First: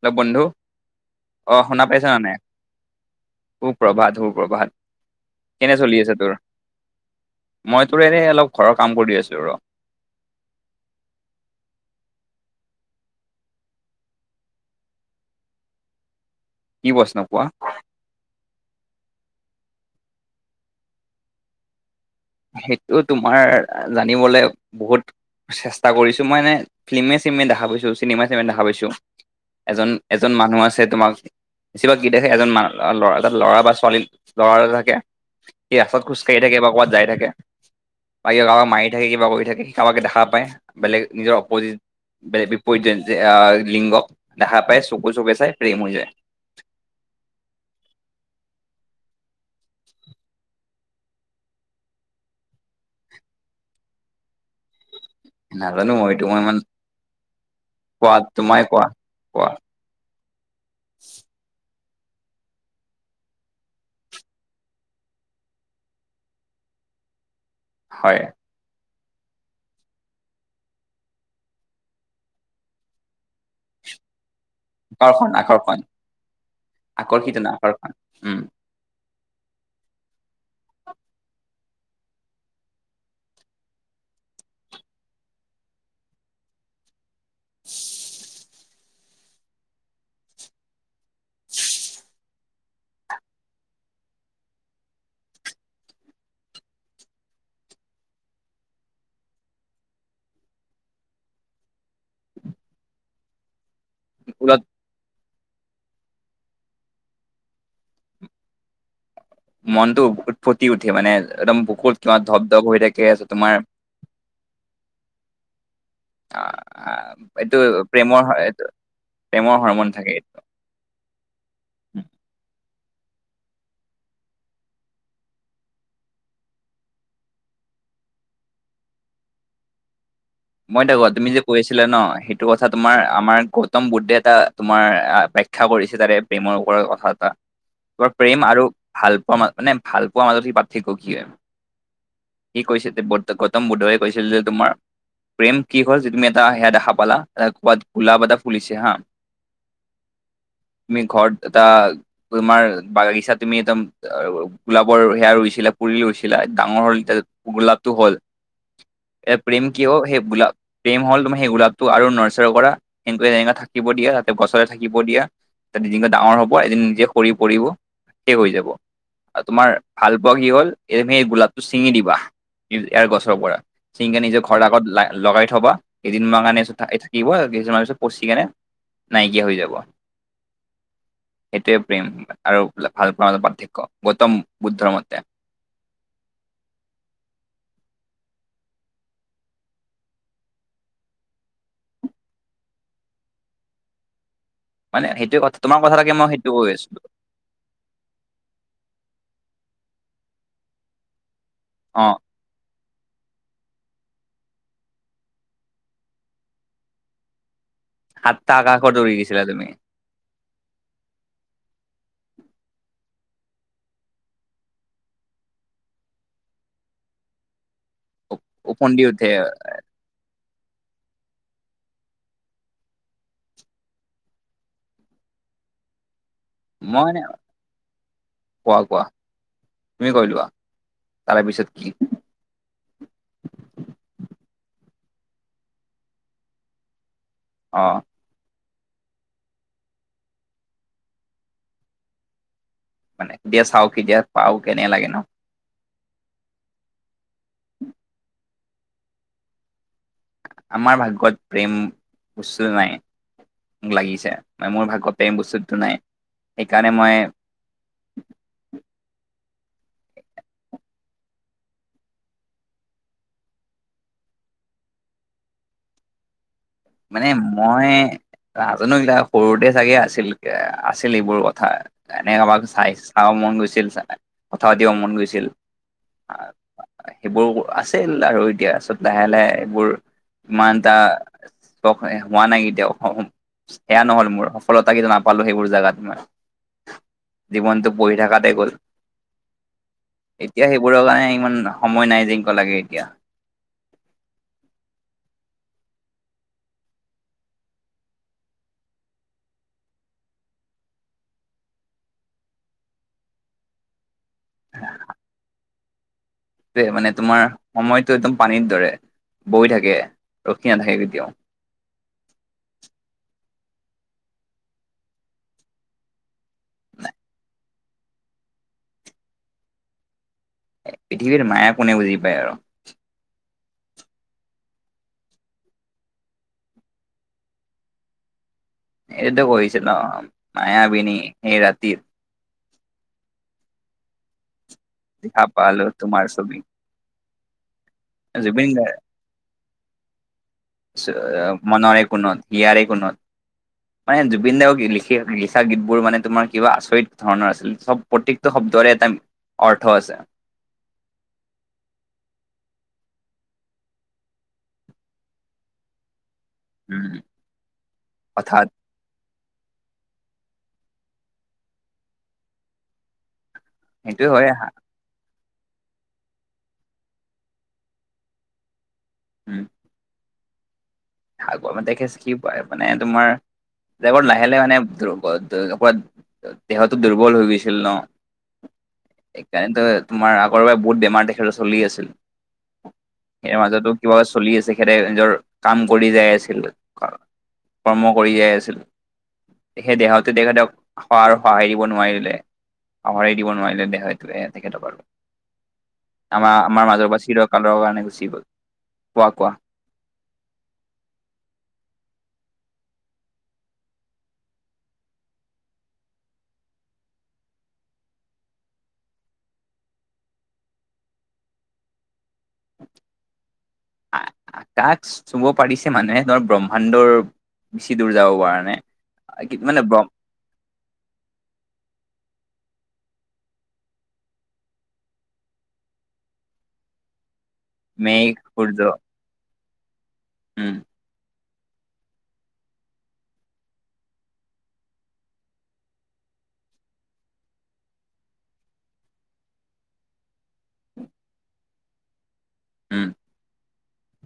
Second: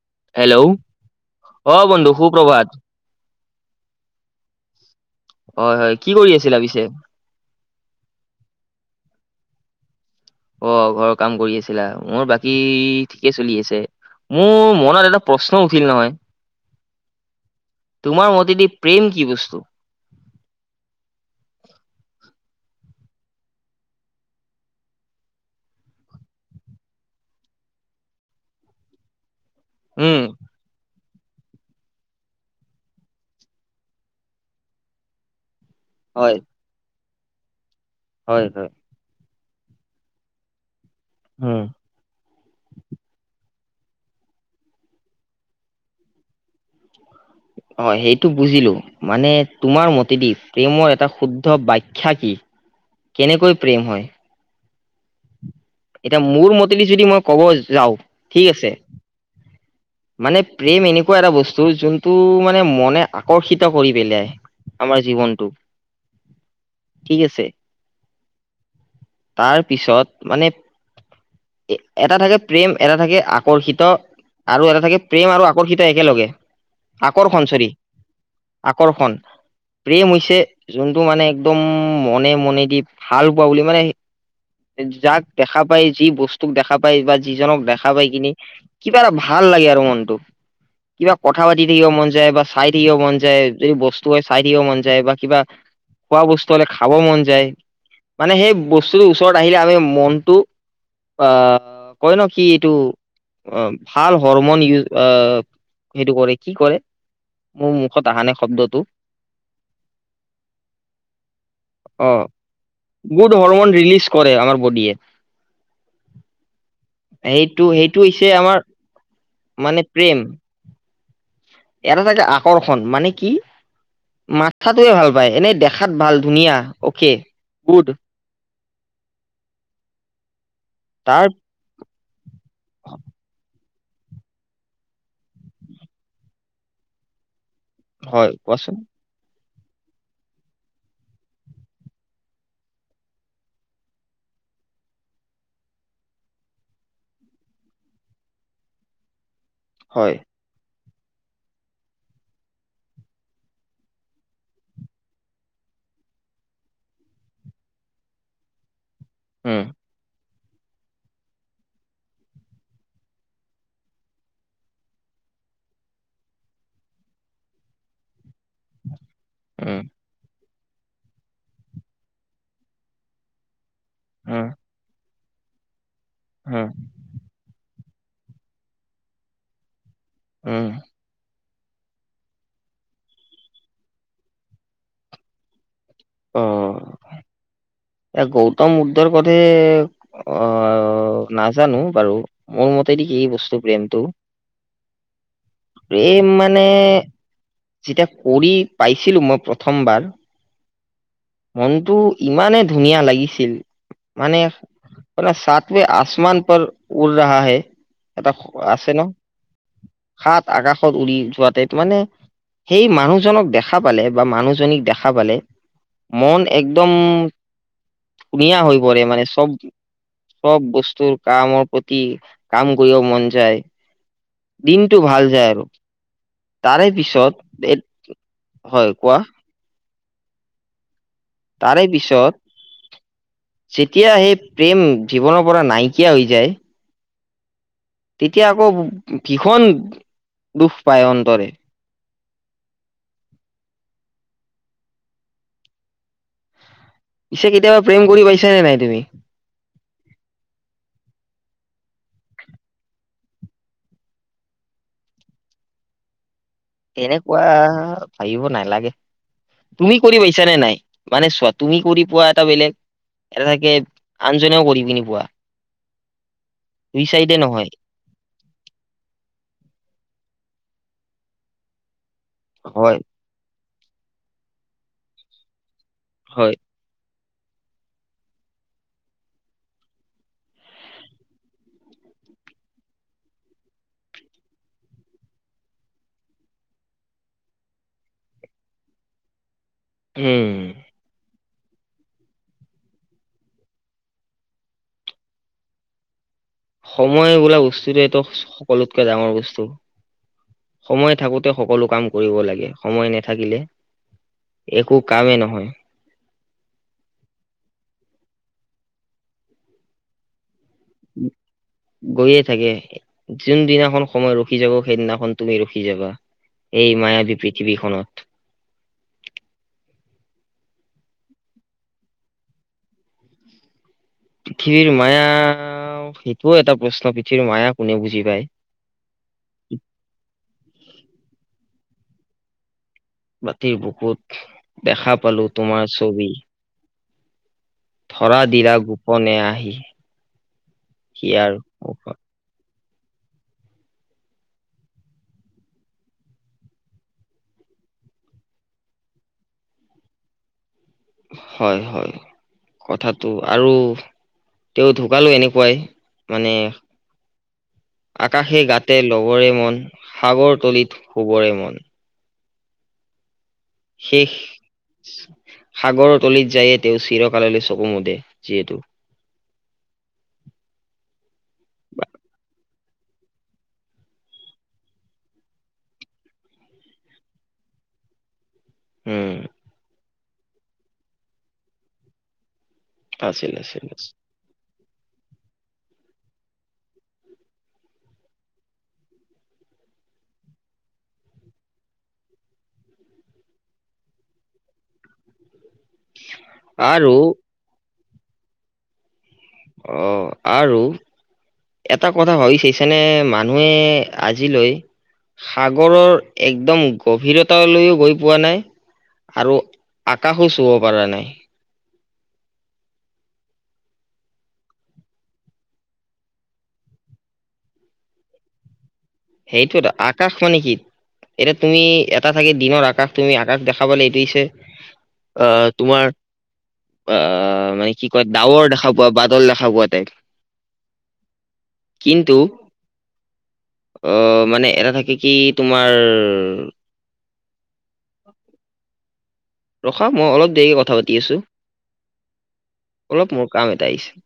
Hello বন্ধু, অ শুনা পাইছে বন্ধু নাই? সুপ্ৰভাত সুপ্ৰভাত সুপ্ৰভাত, হয় কেনে হয় চলি কি আছে কৰি তোৰ? আছিলা পিছে মই তোৰ এনেই অলপ ঘৰৰ কাম কৰি আছো ৰ। অ ঘৰৰ কাম কৰি আছিলা, মোৰ বাকী ঠিকে চলি আছে। মোৰ মনত এটা প্ৰশ্ন উঠিল নহয়? কি প্ৰশ্ন কোৱা? তোমাৰ মতেদি প্ৰেম কি বস্তু? সেইটো তোমাৰ জানিবলে বহুত চেষ্টা কৰিছোঁ, মই এনে ফিল্মে চিমে দেখা পাইছোঁ, চিনেমা দেখা পাইছোঁ। এজন উম এজন মানুহ আছে তোমাৰ বেছিভাগ গীতে এজন মান ল'ৰা এটাত ল'ৰা বা ছোৱালী ল'ৰা এটা থাকে সি ৰাস্তাত হয় খোজকাঢ়ি থাকে, কৰবাত যায় থাকে বা কিবা হয় কাৰোবাক হয় মাৰি থাকে কিবা কৰি থাকে, কাৰোবাকে দেখা পায় বেলেগ নিজৰ উম অপজিত, বেলেগ বিপৰীত যেন লিংগ দেখা পাই, চকু -চকু চাই প্ৰেম হৈ যায়। [unintelligible] অ সেইটো বুজিলো মানে তোমাৰ মতেদি প্ৰেমৰ এটা শুদ্ধ বাখ্যা কি? কেনেকৈ প্ৰেম হয়? নাজানো মই এতিয়া এইটো মোৰ ইমান মতেদি যদি মই ক'ব যাওঁ কোৱা ঠিক আছে তোমাৰে কোৱা কোৱা? মানে প্ৰেম এনেকুৱা এটা বস্তু যোন টো মানে মনে আকৰ্ষিত কৰি পেলাই আমাৰ জীৱনটোক। ঠিক আছে। হয়। তাৰ পিছত মানে এ এটা থাকে প্ৰেম, এটা থাকে আকৰ্ষিত আৰু এটা থাকে আকৰ্ষণ প্ৰেম আৰু আকৰ্ষণ আকৰ্ষিতা একেলগে, আকৰ্ষিত ন আকৰ্ষণ‌ চৰি। আকৰ্ষণ উম আকৰ্ষণ। প্ৰেম হৈছে যোনটো মানে একদম মনে - মনে দি ভাল হোৱা বুলি মানে যাক দেখা পায় যি বস্তুক দেখা পায় বা যিজনক দেখা পাই কিনি কিবা এটা ভাল ভাল লাগে আৰু মনটো। কিবা কথা পাতি থাকিব মন যায় বা চাই থাকিব মন যায় যদি বস্তু হয় চাই থাকিব মন যায় বা কিবা খোৱা বস্তু হ'লে খাব মন যায়। মানে সেই বস্তুটোৰ ওচৰত আহিলে আমি মনটো অ' কয় ন' কি এইটো অ' ভাল হৰমন স্কুলত ইউজ অ' সেইটো কৰে কি কৰে মোৰ মুখত আহা নাই শব্দটো মনতটো উত ফুটি উঠে মানে একদম বকুত অ তোমাৰ ধপ-ধপ হৈ থাকে গুড তোমাৰ হৰমন ৰিলিজ কৰে আমাৰ বডিয়ে। অ' এইটো সেইটো সেইটো হৈছে প্ৰেমৰ এই আমাৰ প্ৰেমৰ মানে হৰমন থাকে প্ৰেম এইটো। এটা থাকে আকৰ্ষণ মানে কি মাথাতোৱে ভাল পায় এনেই দেখাত ভাল ধুনীয়া অকে গুড। [unintelligible] মই [unintelligible] কোৱাত তাৰ তুমি যে কৈ আছিলা ন' সেইটো কথা তোমাৰ আমাৰ ক'ত উত্তম বুদ্ধে এটা তোমাৰ ব্যাখ্যা কৰিছে তাৰে প্ৰেমৰ ওপৰত কথা এটা তোমাৰ হয় প্ৰেম আৰু কোৱাচোন ভাল পোৱা মা মানে ভাল পোৱাৰ মাজত কি পাৰ্থক্য কি হয়। সি কৈছিল গৌতম বুদ্ধয়ে কৈছিল যে তোমাৰ প্ৰেম কি হ'ল যে তুমি এটা সেয়া দেখা পালা এটা ক'ৰবাত গোলাপ এটা ফুলিছে হা হয় তুমি ঘৰত এটা তোমাৰ বাগিচাত তুমি একদম গোলাপৰ সেয়া ৰুইছিলা পুলি ৰুইছিলা ডাঙৰ হ'ল এতিয়া গোলাপটো হ'ল। [unintelligible] এই প্ৰেম কি হয় সেই গোলাপ, প্ৰেম হ'ল তোমাৰ সেই গোলাপটো আৰু নাৰ্চাৰী কৰা এনেকুৱা তেনেকে থাকিব দিয়া তাতে [unintelligible] থাকিব দিয়া তাত এদিনকৈ ডাঙৰ হ'ব এদিন নিজে সৰি পৰিব শেষ হৈ যাব। আৰু তোমাৰ উম ভাল পোৱা কি হ'ল এই তুমি গোলাপটো চিঙি দিবা ইয়াৰ গছৰ পৰা। চিঙি কিনে নিজৰ উম ঘৰৰ আগত ল লগাই থবা কেইদিনমানৰ কাৰণে উম দিব আৰু কেইদিনমানৰ পিছত পচি কেনে নাইকিয়া হৈ যাব। উম সেইটোৱে প্ৰেম আৰু ভালপোৱা মাজত পাৰ্থক্য, গৌতম বুদ্ধৰ মতে। অ' এই গৌতম বুদ্ধৰ [unintelligible] অ' নাজানোঁ বাৰু মোৰ মতেদি কি বস্তু প্ৰেমটো মানে সেইটোৱে কথা তোমাৰ কথা ৰাখি প্ৰেম মই সেইটো মানে কৈ আছোঁ। যেতিয়া কৰি পাইছিলোঁ মই প্ৰথমবাৰ মনটো অ ইমানেই ধুনীয়া লাগিছিল মানে মানে সাতবে আসমান পৰ উড ৰাহা হে। এটা সাতটা আছে ন আকাশত উৰি গৈছিলা তুমি। সাত আকাশত উৰি যোৱাতে এইটো মানে সেই মানুহজনক দেখা পালে বা মানুহজনীক দেখা পালে মন একদম ধুনীয়া হৈ ওফন্দি পৰে মানে উঠে চব চব বস্তুৰ কামৰ প্ৰতি কাম কৰিব মন যায়। দিন দিনটো ভাল যায় আৰু তাৰে মই মানে পিছত, হয় কোৱা তুমি কৈ লোৱা, পিছত তাৰে কি পিছত যেতিয়া সেই প্ৰেম জীৱনৰ পৰা নাইকিয়া হৈ যায় অ' তেতিয়া আকৌ ভীষণ দুখ পায় অন্তৰে। মানে দিয়া চাও কি দিয়া পাওঁ কেনে লাগে ন'। পিছে কেতিয়াবা প্ৰেম কৰি পাইছানে নাই তুমি? আমাৰ ভাগ্যত প্ৰেম বস্তুটো নাই। মোক লাগিছে মানে মোৰ ভাগ্যত প্ৰেম বস্তুটো নাই। সেইকাৰণে মই তেনেকুৱা ভাবিব নালাগে। তুমি কৰি পাইছ নে নাই মানে চোৱা তুমি কৰি পোৱা এটা বেলেগ। এটা থাকে আনজনেও কৰি পিনি পোৱা। দুই মানে চাইডে নহয়। মই নাজানো এইবিলাক সৰুতে চাগে আছিল আছিল এইবোৰ কথা। এনে কাবাক চাই হয় চাব মন গৈছিল কথা পাতিব মন গৈছিল। হয় সেইবোৰ আছিল আৰু এতিয়া চব লাহে লাহে সেইবোৰ ইমান এটা- হোৱা নাই এতিয়া অসম। সেয়া নহল মোৰ সফলতা কিন্তু নাপালো সেইবোৰ জেগাত মই। জীৱনটো পঢ়ি থকাতে গ'ল‌। উম। এতিয়া সেইবোৰৰ কাৰণে ইমান সময় নাই যেনকুৱা লাগে এতিয়া- সময় বোলা বস্তুটো এইটো সকলোতকে ডাঙৰ বস্তু। সময় থাকোতে সকলো কাম কৰিব লাগে সময় নাথাকিলে। একো কামেই নহয়। দে মানে তোমাৰ সময়তটো একদম পানীৰ দৰে বৈ থাকে ৰখি নাথাকে কেতিয়াও গৈয়ে থাকে যোনদিনাখন সময় ৰখি যাব সেইদিনাখন তুমি ৰখি যাবা। এই মায়াবী পৃথিৱীখনত। পৃথিৱীৰ মায়া কোনে বুজি পায় আৰু। পৃথিৱীৰ মায়া সেইটোও এটা প্ৰশ্ন পৃথিৱীৰ মায়া কোনে বুজি পায়। সেইটো কৈছে নে মায়াবিনী এই ৰাতিৰ। ৰাতি বুকুত দেখা পালো তোমাৰ ছবি। ধৰা জুবিন দিলা গাৰ্গ গোপনে আহি। হিয়াৰ মনৰে মুখত কোনত হিয়াৰে কোনত। মানে জুবিনদা লিখি লিখা গীতবোৰ মানে তোমাৰ কিবা আচৰিত ধৰণৰ আছিল চব। প্ৰত্যেকটো শব্দৰে এটা অৰ্থ আছে। হয় হয় কথাটো আৰু। তেওঁ ঢুকালো এনেকুৱাই মানে উম আকাশে অৰ্থাৎ গাত- তে লবৰে মন সাগৰ তলিত শুবৰে মন। শেষ সেইটোয়ে হয় সাগৰৰ তলিত যায়ে তেওঁ চিৰকাললৈ চকু মুদে যিহেতু। উম থাক ম দেখেছছে কি প [unintelligible] মানে তোমাৰ দেহত লাহে লাহে মানে। দেহতো দুৰ্বল হৈ গৈছিল ন। উম স তোমাৰ আগৰ পৰা বহুত বেমাৰ তেখেতৰ চলি আছিল আছিল ইয়াৰ আছিল মাজতো আছিল কিবা- চলি আছে তেখেতে নিজৰ- কাম কৰি যাই আছিল কৰ্ম কৰি যাই আছিল। সেই দেহাটো তেখেতক স আৰু সহায় দিব নোৱাৰিলে। সঁহাৰি দিব নোৱাৰিলে দেহাটোৱে তেখেতক। আমাৰ আমাৰ মাজৰ আৰু পৰা চিৰকালৰ কাৰণে গুচি গল পোৱা কোৱা। অঁ আৰু- এটা কথা ভাবি চাইছানে মানুহে আজিলৈ- সাগৰৰ একদম গভীৰতালৈও গৈ পোৱা নাই। আৰু আকাশো চুব পৰা নাই। আকাশ চুব পাৰিছে মানুহে তোমাৰ ব্ৰহ্মাণ্ডৰ। বেছি দূৰ যাব পৰা নাই। সেইটো মানে এটা আক। আকাশ মানে কি এতিয়া তুমি এটা থাকে দিনৰ আকাশ তুমি আকাশ দেখাবলৈ এইটো হৈছে। আহ তোমাৰ আহ। মানে কি কয় মেঘ ডাৱৰ সূৰ্য দেখা পোৱা বাদল দেখা পোৱা টাইপ। উম। কিন্তু অ মানে এটা থাকে কি তোমাৰ [inaudible] ৰখা, মই অলপ দেৰিকে কথা পাতি আছো। উম অলপ মোৰ কাম এটা আহিছে।